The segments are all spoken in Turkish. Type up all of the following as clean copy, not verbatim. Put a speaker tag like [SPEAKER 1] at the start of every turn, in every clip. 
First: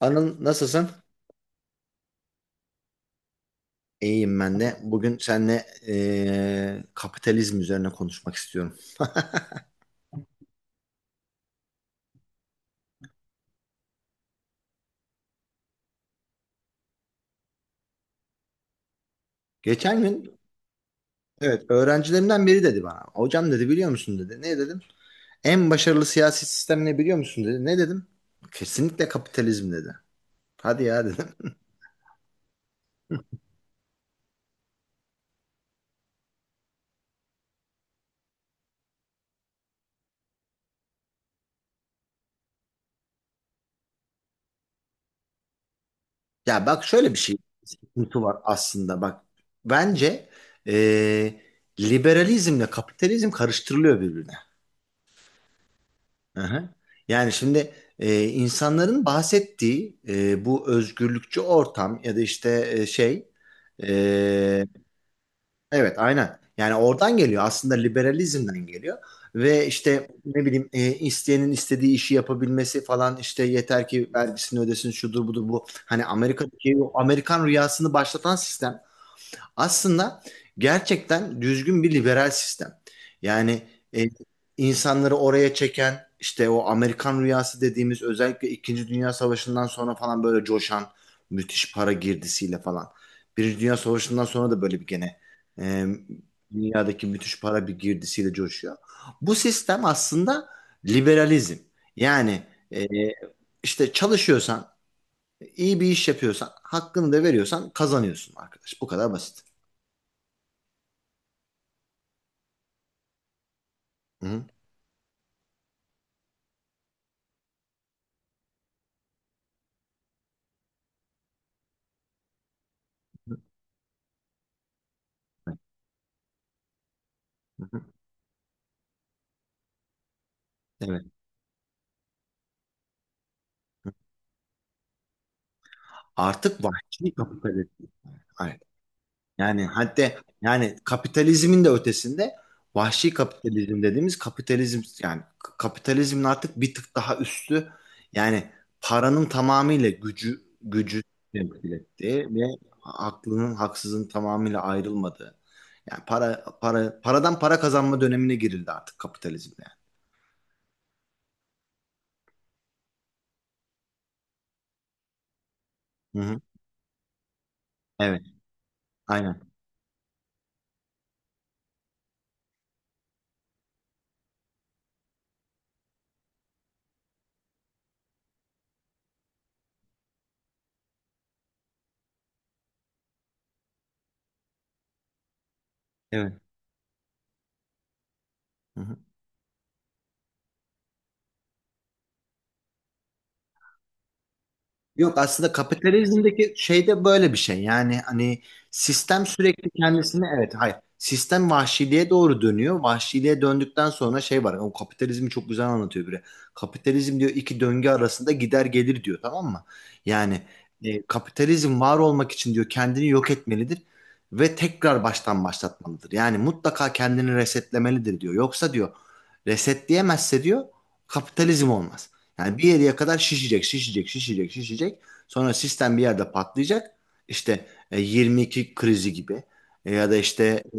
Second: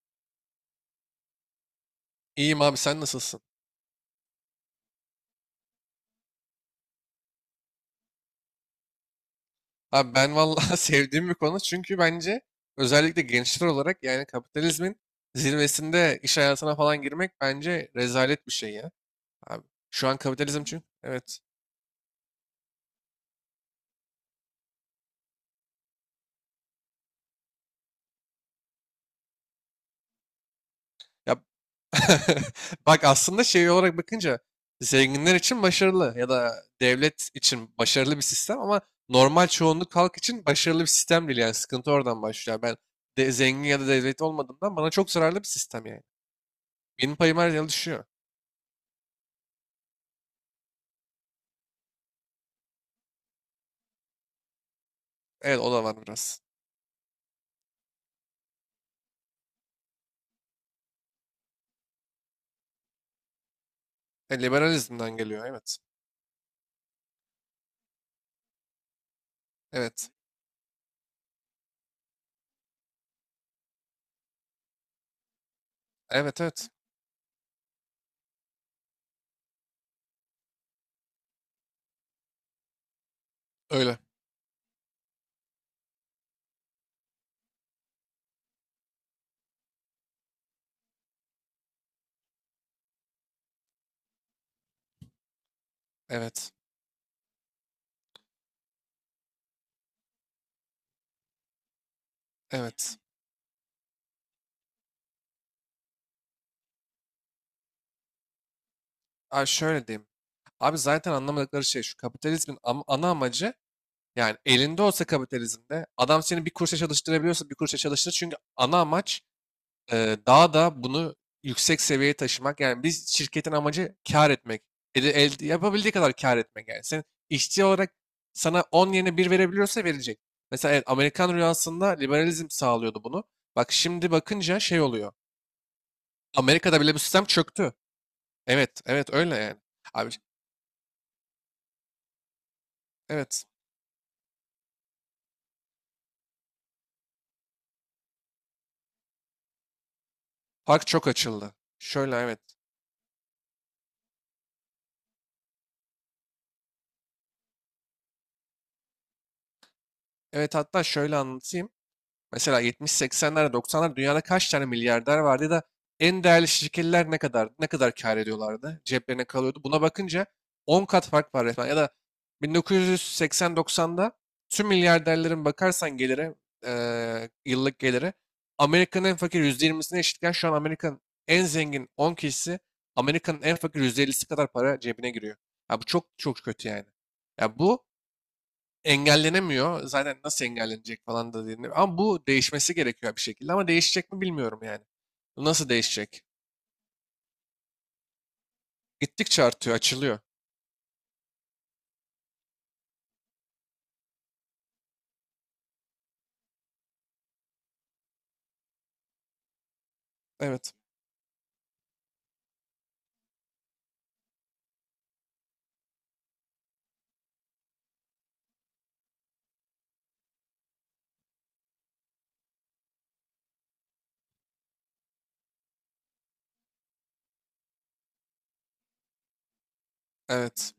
[SPEAKER 1] Anıl nasılsın?
[SPEAKER 2] İyiyim abi sen nasılsın?
[SPEAKER 1] İyiyim ben de. Bugün seninle kapitalizm üzerine konuşmak istiyorum.
[SPEAKER 2] Abi ben vallahi sevdiğim bir konu çünkü bence özellikle gençler olarak yani kapitalizmin zirvesinde iş hayatına falan girmek bence rezalet bir şey ya. Abi
[SPEAKER 1] Geçen
[SPEAKER 2] şu an
[SPEAKER 1] gün,
[SPEAKER 2] kapitalizm çünkü evet.
[SPEAKER 1] evet, öğrencilerimden biri dedi bana. Hocam dedi, biliyor musun dedi. Ne dedim? En başarılı siyasi sistem ne biliyor musun dedi. Ne dedim? Kesinlikle kapitalizm dedi. Hadi ya dedim.
[SPEAKER 2] Ya bak aslında şey olarak bakınca zenginler için başarılı ya da devlet için başarılı bir sistem ama normal çoğunluk halk için başarılı bir sistem değil yani sıkıntı oradan başlıyor. Ben de zengin ya da devlet olmadığımdan bana çok zararlı bir sistem yani.
[SPEAKER 1] Ya bak şöyle
[SPEAKER 2] Benim
[SPEAKER 1] bir şey,
[SPEAKER 2] payım her yıl düşüyor.
[SPEAKER 1] sıkıntı var aslında, bak. Bence eee liberalizmle kapitalizm karıştırılıyor birbirine.
[SPEAKER 2] Evet o da var biraz.
[SPEAKER 1] Aha. Yani şimdi insanların bahsettiği bu özgürlükçü ortam ya da işte e,
[SPEAKER 2] Liberalizmden geliyor. Evet.
[SPEAKER 1] evet, aynen, yani oradan geliyor aslında, liberalizmden geliyor ve işte
[SPEAKER 2] Evet.
[SPEAKER 1] ne bileyim isteyenin istediği işi yapabilmesi falan, işte yeter ki vergisini ödesin, şudur budur, bu hani
[SPEAKER 2] Evet evet.
[SPEAKER 1] Amerika'daki o Amerikan rüyasını başlatan sistem aslında gerçekten düzgün bir liberal sistem. Yani
[SPEAKER 2] Öyle.
[SPEAKER 1] e, insanları oraya çeken işte o Amerikan rüyası dediğimiz, özellikle İkinci Dünya Savaşı'ndan sonra falan böyle coşan müthiş para girdisiyle falan. Birinci Dünya Savaşı'ndan sonra da böyle bir gene e,
[SPEAKER 2] Evet.
[SPEAKER 1] dünyadaki müthiş para bir girdisiyle coşuyor. Bu sistem aslında liberalizm. Yani e,
[SPEAKER 2] Evet.
[SPEAKER 1] işte çalışıyorsan, iyi bir iş yapıyorsan, hakkını da veriyorsan kazanıyorsun arkadaş. Bu kadar basit.
[SPEAKER 2] Abi şöyle diyeyim. Abi zaten anlamadıkları şey şu. Kapitalizmin ana amacı yani
[SPEAKER 1] Hı.
[SPEAKER 2] elinde olsa kapitalizmde adam seni bir kuruşa çalıştırabiliyorsa bir kuruşa çalıştır. Çünkü ana amaç daha da bunu yüksek seviyeye taşımak. Yani biz şirketin amacı kar etmek. Yapabildiği kadar kar etmek. Yani sen işçi olarak sana 10 yerine bir verebiliyorsa verecek. Mesela evet,
[SPEAKER 1] Evet.
[SPEAKER 2] Amerikan rüyasında liberalizm sağlıyordu bunu. Bak şimdi bakınca şey oluyor.
[SPEAKER 1] Artık
[SPEAKER 2] Amerika'da bile bu
[SPEAKER 1] vahşi
[SPEAKER 2] sistem çöktü.
[SPEAKER 1] kapitalizm. Aynen.
[SPEAKER 2] Evet, evet öyle yani.
[SPEAKER 1] Yani hatta,
[SPEAKER 2] Abi
[SPEAKER 1] yani kapitalizmin de ötesinde vahşi
[SPEAKER 2] evet.
[SPEAKER 1] kapitalizm dediğimiz kapitalizm, yani kapitalizmin artık bir tık daha üstü, yani paranın tamamıyla gücü
[SPEAKER 2] Fark
[SPEAKER 1] gücü
[SPEAKER 2] çok açıldı.
[SPEAKER 1] temsil
[SPEAKER 2] Şöyle
[SPEAKER 1] ettiği
[SPEAKER 2] evet.
[SPEAKER 1] ve aklının haksızın tamamıyla ayrılmadığı. Yani paradan para kazanma dönemine girildi artık kapitalizmde.
[SPEAKER 2] Evet hatta şöyle anlatayım. Mesela 70-80'lerde 90'lar dünyada kaç tane milyarder vardı ya da
[SPEAKER 1] Yani.
[SPEAKER 2] en
[SPEAKER 1] Hı hı.
[SPEAKER 2] değerli şirketler ne kadar kâr
[SPEAKER 1] Evet.
[SPEAKER 2] ediyorlardı? Ceplerine
[SPEAKER 1] Aynen.
[SPEAKER 2] kalıyordu. Buna bakınca 10 kat fark var resmen. Ya da 1980-90'da tüm milyarderlerin bakarsan gelire, yıllık geliri Amerika'nın en fakir %20'sine eşitken şu an Amerika'nın en zengin 10 kişisi Amerika'nın en fakir %50'si kadar para cebine giriyor. Ya bu çok
[SPEAKER 1] Evet.
[SPEAKER 2] çok kötü yani. Ya bu
[SPEAKER 1] Hı hı.
[SPEAKER 2] engellenemiyor. Zaten nasıl engellenecek falan da deniliyor. Ama bu değişmesi gerekiyor bir şekilde. Ama değişecek mi bilmiyorum yani.
[SPEAKER 1] Yok,
[SPEAKER 2] Bu
[SPEAKER 1] aslında
[SPEAKER 2] nasıl değişecek?
[SPEAKER 1] kapitalizmdeki şey de böyle bir şey. Yani hani sistem
[SPEAKER 2] Gittikçe
[SPEAKER 1] sürekli
[SPEAKER 2] artıyor, açılıyor.
[SPEAKER 1] kendisini, evet, hayır. Sistem vahşiliğe doğru dönüyor. Vahşiliğe döndükten sonra şey var. O kapitalizmi çok güzel anlatıyor biri. Kapitalizm diyor iki döngü arasında gider gelir diyor, tamam mı? Yani
[SPEAKER 2] Evet,
[SPEAKER 1] kapitalizm var olmak için diyor kendini yok etmelidir ve tekrar baştan başlatmalıdır. Yani mutlaka kendini resetlemelidir diyor. Yoksa diyor, resetleyemezse diyor kapitalizm olmaz. Yani bir yere kadar şişecek, şişecek, şişecek, şişecek. Sonra sistem bir yerde patlayacak. İşte 22 krizi gibi. Ya da işte
[SPEAKER 2] evet,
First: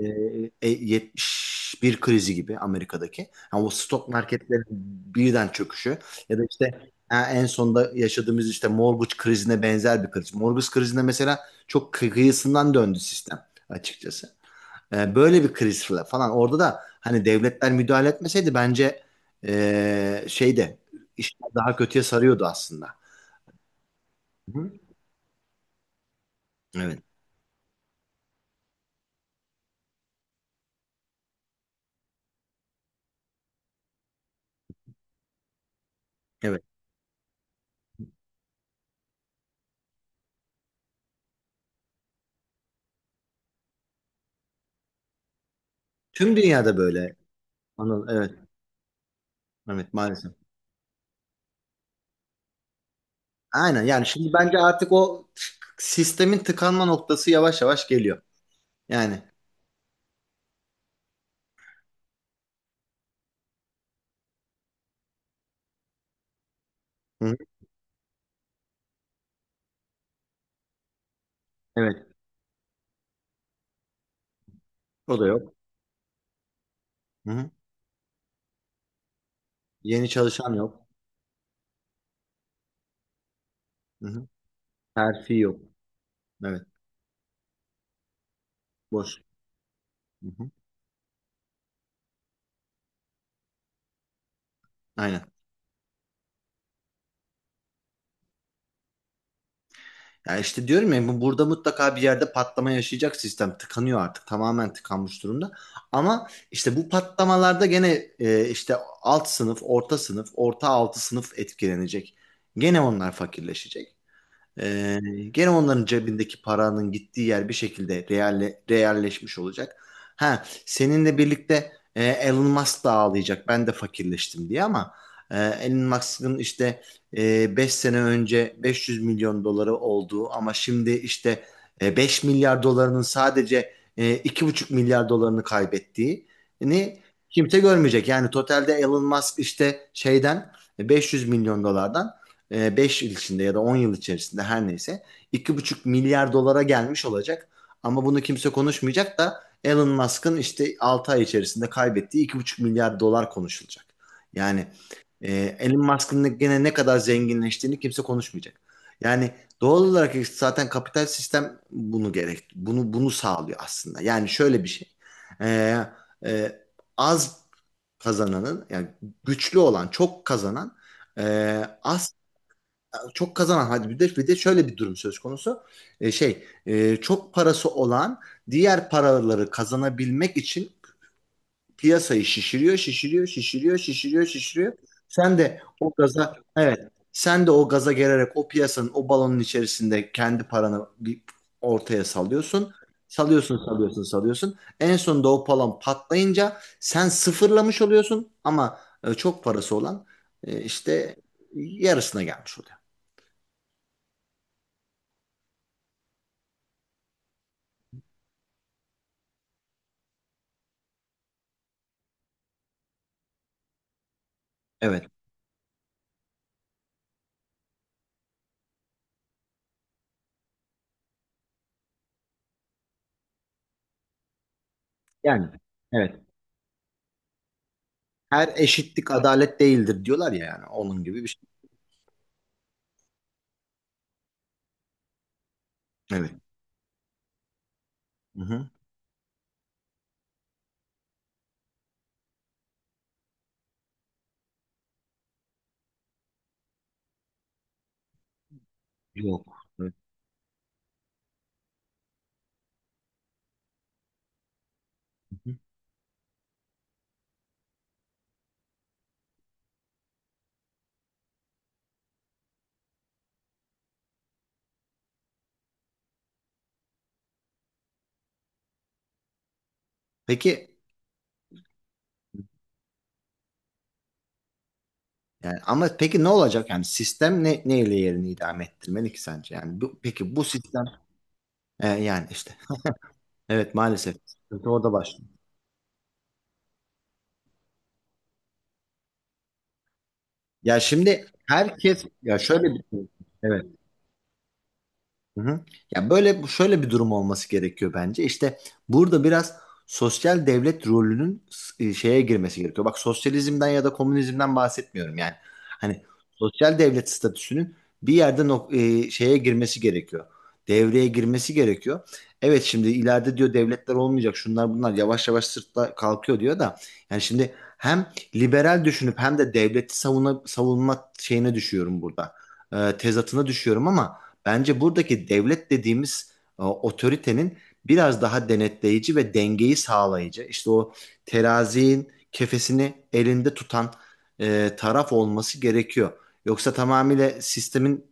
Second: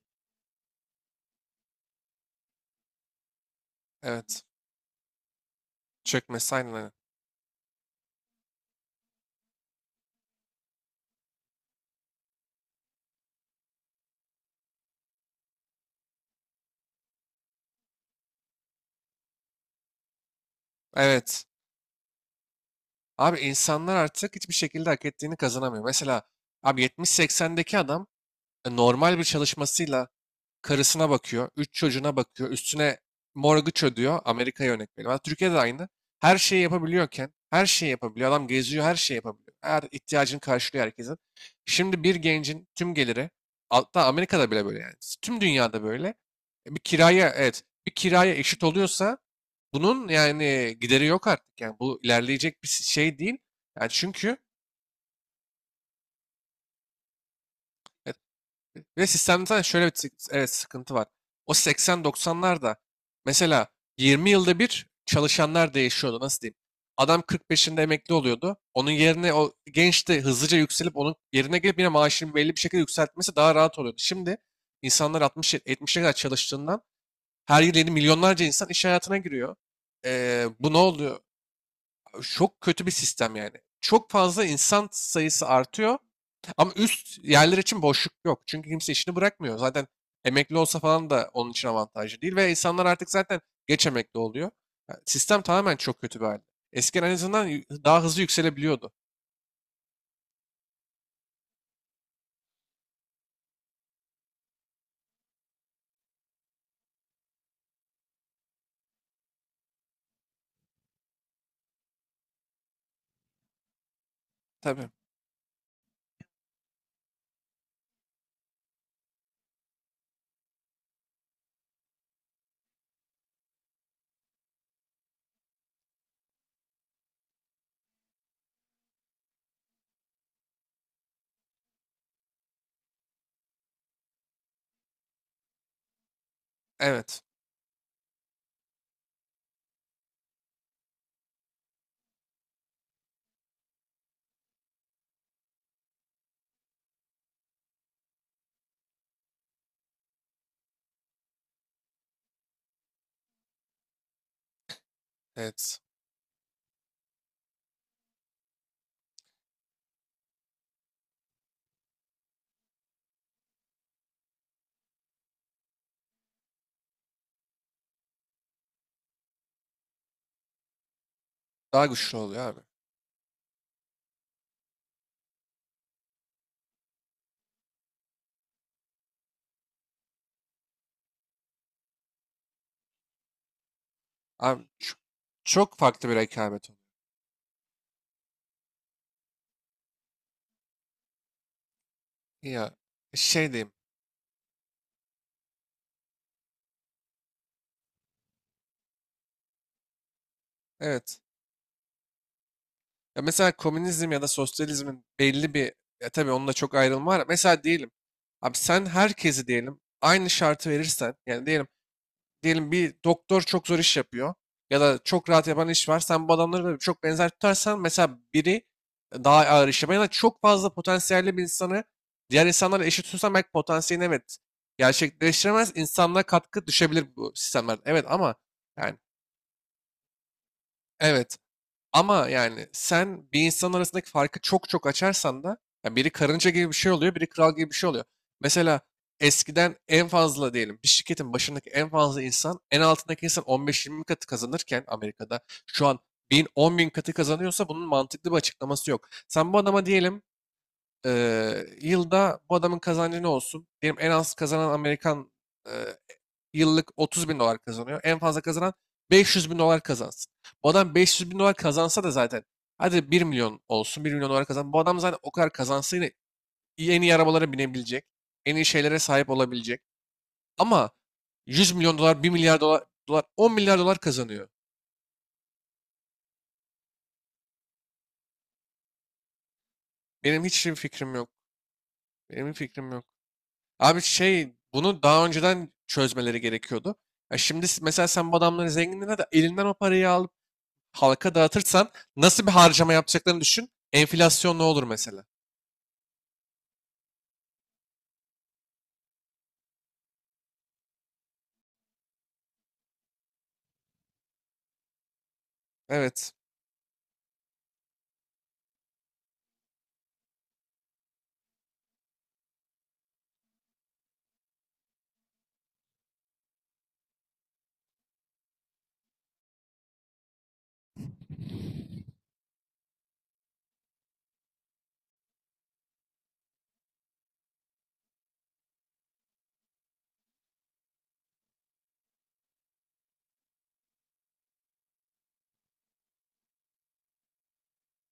[SPEAKER 1] 71 krizi gibi, Amerika'daki. Yani o stok
[SPEAKER 2] evet.
[SPEAKER 1] marketlerin birden çöküşü ya da
[SPEAKER 2] Çökmesi
[SPEAKER 1] işte
[SPEAKER 2] aynen öyle.
[SPEAKER 1] en sonda yaşadığımız işte mortgage krizine benzer bir kriz. Mortgage krizinde mesela çok kıyısından döndü sistem açıkçası. Böyle bir krizle falan orada da hani devletler müdahale etmeseydi bence e, şeyde
[SPEAKER 2] Evet.
[SPEAKER 1] işler daha kötüye sarıyordu aslında.
[SPEAKER 2] Abi insanlar artık hiçbir
[SPEAKER 1] Hı.
[SPEAKER 2] şekilde hak ettiğini kazanamıyor. Mesela abi
[SPEAKER 1] Evet,
[SPEAKER 2] 70-80'deki adam normal bir çalışmasıyla karısına bakıyor, 3 çocuğuna bakıyor, üstüne mortgage ödüyor. Amerika'ya örnek veriyorum. Ama Türkiye'de de aynı. Her şeyi
[SPEAKER 1] evet.
[SPEAKER 2] yapabiliyorken, her şeyi yapabiliyor. Adam geziyor, her şeyi yapabiliyor. Her ihtiyacını karşılıyor herkesin. Şimdi bir gencin tüm geliri, hatta Amerika'da bile böyle yani. Tüm dünyada böyle.
[SPEAKER 1] Tüm dünyada
[SPEAKER 2] Bir
[SPEAKER 1] böyle.
[SPEAKER 2] kiraya, evet, bir
[SPEAKER 1] Anıl,
[SPEAKER 2] kiraya
[SPEAKER 1] evet,
[SPEAKER 2] eşit oluyorsa
[SPEAKER 1] evet
[SPEAKER 2] bunun
[SPEAKER 1] maalesef.
[SPEAKER 2] yani gideri yok artık. Yani bu ilerleyecek bir şey değil.
[SPEAKER 1] Aynen,
[SPEAKER 2] Yani
[SPEAKER 1] yani
[SPEAKER 2] çünkü
[SPEAKER 1] şimdi
[SPEAKER 2] e,
[SPEAKER 1] bence artık o sistemin tıkanma noktası yavaş yavaş geliyor.
[SPEAKER 2] Ve
[SPEAKER 1] Yani.
[SPEAKER 2] sistemde zaten şöyle bir evet, sıkıntı var. O 80-90'larda mesela 20 yılda bir çalışanlar değişiyordu. Nasıl diyeyim? Adam
[SPEAKER 1] Hı hı.
[SPEAKER 2] 45'inde emekli oluyordu. Onun yerine o genç de hızlıca yükselip onun yerine gelip yine
[SPEAKER 1] Evet,
[SPEAKER 2] maaşını belli bir şekilde yükseltmesi daha rahat oluyordu. Şimdi
[SPEAKER 1] o
[SPEAKER 2] insanlar
[SPEAKER 1] da yok.
[SPEAKER 2] 60-70'e kadar çalıştığından
[SPEAKER 1] Hı hı.
[SPEAKER 2] her yıl yeni milyonlarca insan iş hayatına giriyor.
[SPEAKER 1] Yeni çalışan
[SPEAKER 2] Bu ne
[SPEAKER 1] yok.
[SPEAKER 2] oluyor? Çok kötü bir sistem yani.
[SPEAKER 1] Hı
[SPEAKER 2] Çok
[SPEAKER 1] hı.
[SPEAKER 2] fazla insan
[SPEAKER 1] Terfi
[SPEAKER 2] sayısı
[SPEAKER 1] yok.
[SPEAKER 2] artıyor
[SPEAKER 1] Evet,
[SPEAKER 2] ama üst yerler için boşluk yok. Çünkü kimse işini
[SPEAKER 1] boş.
[SPEAKER 2] bırakmıyor. Zaten
[SPEAKER 1] Hı hı.
[SPEAKER 2] emekli olsa falan da onun için avantajlı değil. Ve insanlar artık zaten geç emekli oluyor. Yani
[SPEAKER 1] Aynen.
[SPEAKER 2] sistem tamamen çok kötü bir halde. Eskiden en azından daha hızlı yükselebiliyordu.
[SPEAKER 1] Ya işte diyorum ya, burada mutlaka bir yerde patlama yaşayacak sistem. Tıkanıyor artık. Tamamen tıkanmış durumda. Ama işte bu patlamalarda gene işte alt sınıf, orta sınıf, orta altı sınıf etkilenecek. Gene onlar fakirleşecek.
[SPEAKER 2] Tabii.
[SPEAKER 1] Ee, Gene onların cebindeki paranın gittiği yer bir şekilde realleşmiş olacak. Ha, seninle birlikte Elon Musk da ağlayacak. Ben de fakirleştim diye ama e, Elon Musk'ın işte 5 sene önce 500 milyon doları olduğu ama şimdi işte 5 milyar dolarının sadece 2,5 milyar dolarını kaybettiğini
[SPEAKER 2] Evet.
[SPEAKER 1] kimse görmeyecek. Yani totalde Elon Musk işte 500 milyon dolardan 5 yıl içinde ya da 10 yıl içerisinde her neyse 2,5 milyar dolara gelmiş olacak. Ama bunu kimse konuşmayacak da Elon Musk'ın işte 6 ay içerisinde kaybettiği 2,5 milyar dolar konuşulacak. Yani e,
[SPEAKER 2] Evet.
[SPEAKER 1] Elon Musk'ın gene ne kadar zenginleştiğini kimse konuşmayacak. Yani doğal olarak işte zaten kapital sistem bunu bunu sağlıyor aslında. Yani şöyle bir şey. E, e, Az kazananın, yani güçlü olan çok kazanan, e,
[SPEAKER 2] Daha
[SPEAKER 1] az
[SPEAKER 2] güçlü oluyor abi.
[SPEAKER 1] çok kazanan, hadi bir de şöyle bir durum söz konusu. Çok parası olan diğer paraları kazanabilmek için piyasayı şişiriyor, şişiriyor, şişiriyor, şişiriyor,
[SPEAKER 2] Abi
[SPEAKER 1] şişiriyor. Sen de
[SPEAKER 2] çok
[SPEAKER 1] o
[SPEAKER 2] farklı bir
[SPEAKER 1] gaza,
[SPEAKER 2] rekabet
[SPEAKER 1] evet,
[SPEAKER 2] oluyor.
[SPEAKER 1] sen de o gaza gelerek o piyasanın, o balonun içerisinde kendi paranı bir ortaya salıyorsun.
[SPEAKER 2] Ya şey
[SPEAKER 1] Salıyorsun,
[SPEAKER 2] diyeyim.
[SPEAKER 1] salıyorsun, salıyorsun. En sonunda o balon patlayınca sen sıfırlamış oluyorsun, ama çok parası olan işte
[SPEAKER 2] Evet.
[SPEAKER 1] yarısına gelmiş oluyor.
[SPEAKER 2] Ya mesela komünizm ya da sosyalizmin belli bir ya tabii onunla çok ayrılma var. Mesela diyelim abi sen herkesi diyelim aynı şartı verirsen yani diyelim bir doktor çok zor iş yapıyor ya da
[SPEAKER 1] Evet.
[SPEAKER 2] çok rahat yapan iş var. Sen bu adamları da çok benzer tutarsan mesela biri daha ağır iş yapan ya da çok fazla potansiyelli bir insanı diğer insanlarla eşit tutarsan belki potansiyelini evet
[SPEAKER 1] Yani
[SPEAKER 2] gerçekleştiremez.
[SPEAKER 1] evet.
[SPEAKER 2] İnsanlığa katkı düşebilir bu sistemler. Evet ama
[SPEAKER 1] Her
[SPEAKER 2] yani
[SPEAKER 1] eşitlik adalet değildir diyorlar ya, yani onun gibi bir
[SPEAKER 2] evet.
[SPEAKER 1] şey.
[SPEAKER 2] Ama yani sen bir insan arasındaki farkı çok çok açarsan da ya biri
[SPEAKER 1] Evet.
[SPEAKER 2] karınca gibi bir şey oluyor, biri kral gibi bir şey oluyor.
[SPEAKER 1] Hı hı.
[SPEAKER 2] Mesela eskiden en fazla diyelim bir şirketin başındaki en fazla insan en altındaki insan 15-20 katı kazanırken Amerika'da şu an 1000-10 bin katı kazanıyorsa bunun mantıklı bir açıklaması yok.
[SPEAKER 1] Yok.
[SPEAKER 2] Sen bu adama
[SPEAKER 1] Evet.
[SPEAKER 2] diyelim yılda bu adamın kazancı ne olsun? Diyelim en az kazanan Amerikan
[SPEAKER 1] Hı hı.
[SPEAKER 2] eee, yıllık 30 bin dolar kazanıyor. En fazla kazanan 500 bin dolar kazansın. Bu adam 500 bin dolar kazansa da zaten hadi 1 milyon olsun 1 milyon dolar kazan. Bu adam zaten o kadar kazansa yine en iyi arabalara binebilecek. En iyi şeylere sahip olabilecek.
[SPEAKER 1] Peki,
[SPEAKER 2] Ama 100 milyon dolar bir milyar dolar, 10 milyar dolar kazanıyor.
[SPEAKER 1] yani ama peki ne olacak, yani sistem neyle yerini idame ettirmeli ki sence? Yani bu, peki bu
[SPEAKER 2] Benim hiç
[SPEAKER 1] sistem
[SPEAKER 2] fikrim yok.
[SPEAKER 1] yani
[SPEAKER 2] Benim
[SPEAKER 1] işte,
[SPEAKER 2] fikrim yok.
[SPEAKER 1] evet
[SPEAKER 2] Abi
[SPEAKER 1] maalesef
[SPEAKER 2] şey
[SPEAKER 1] sıkıntı orada
[SPEAKER 2] bunu daha
[SPEAKER 1] başlıyor.
[SPEAKER 2] önceden çözmeleri gerekiyordu. Ya şimdi mesela sen bu adamların zenginliğine de elinden o parayı al,
[SPEAKER 1] Ya şimdi
[SPEAKER 2] halka dağıtırsan
[SPEAKER 1] herkes, ya
[SPEAKER 2] nasıl bir
[SPEAKER 1] şöyle bir
[SPEAKER 2] harcama
[SPEAKER 1] şey.
[SPEAKER 2] yapacaklarını
[SPEAKER 1] Evet.
[SPEAKER 2] düşün. Enflasyon ne olur mesela?
[SPEAKER 1] Hı hı. Ya böyle, şöyle bir durum olması gerekiyor bence. İşte burada biraz sosyal devlet rolünün şeye girmesi gerekiyor. Bak sosyalizmden ya da komünizmden bahsetmiyorum yani. Hani
[SPEAKER 2] Evet.
[SPEAKER 1] sosyal devlet statüsünün bir yerde şeye girmesi gerekiyor. Devreye girmesi gerekiyor. Evet, şimdi ileride diyor devletler olmayacak. Şunlar bunlar yavaş yavaş sırtla kalkıyor diyor da. Yani şimdi hem liberal düşünüp hem de devleti savunma şeyine düşüyorum burada. Tezatına düşüyorum ama bence buradaki devlet dediğimiz otoritenin biraz daha denetleyici ve dengeyi sağlayıcı, işte o terazinin kefesini elinde tutan taraf olması gerekiyor. Yoksa tamamıyla sistemin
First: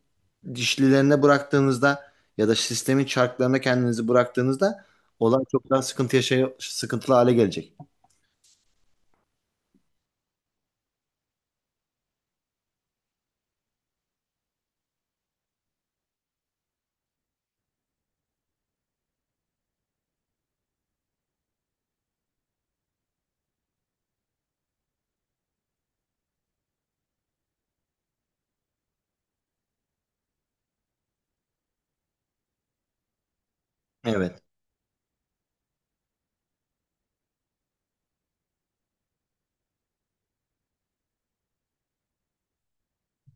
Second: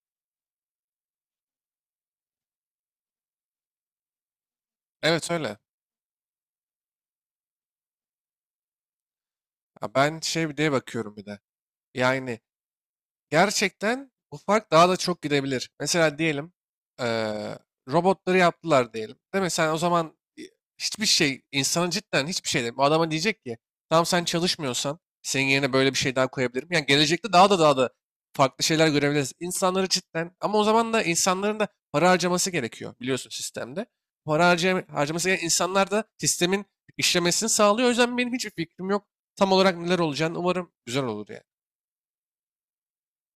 [SPEAKER 1] dişlilerine bıraktığınızda ya da sistemin çarklarına kendinizi bıraktığınızda
[SPEAKER 2] Evet
[SPEAKER 1] olay
[SPEAKER 2] öyle.
[SPEAKER 1] çok daha sıkıntılı hale gelecek.
[SPEAKER 2] Ya ben şey bir diye bakıyorum bir de. Yani gerçekten bu fark daha da çok gidebilir. Mesela diyelim eee, robotları yaptılar diyelim. Değil mi? Sen o zaman hiçbir şey, insanın cidden hiçbir şey değil. Bu adama diyecek ki tamam sen çalışmıyorsan senin yerine böyle bir şey daha koyabilirim. Yani gelecekte daha da daha da farklı şeyler görebiliriz. İnsanları cidden ama o zaman da insanların da para harcaması gerekiyor biliyorsun sistemde.
[SPEAKER 1] Evet.
[SPEAKER 2] Para harcaması gereken insanlar da sistemin işlemesini sağlıyor. O yüzden benim hiçbir fikrim yok. Tam olarak neler olacağını umarım güzel olur yani.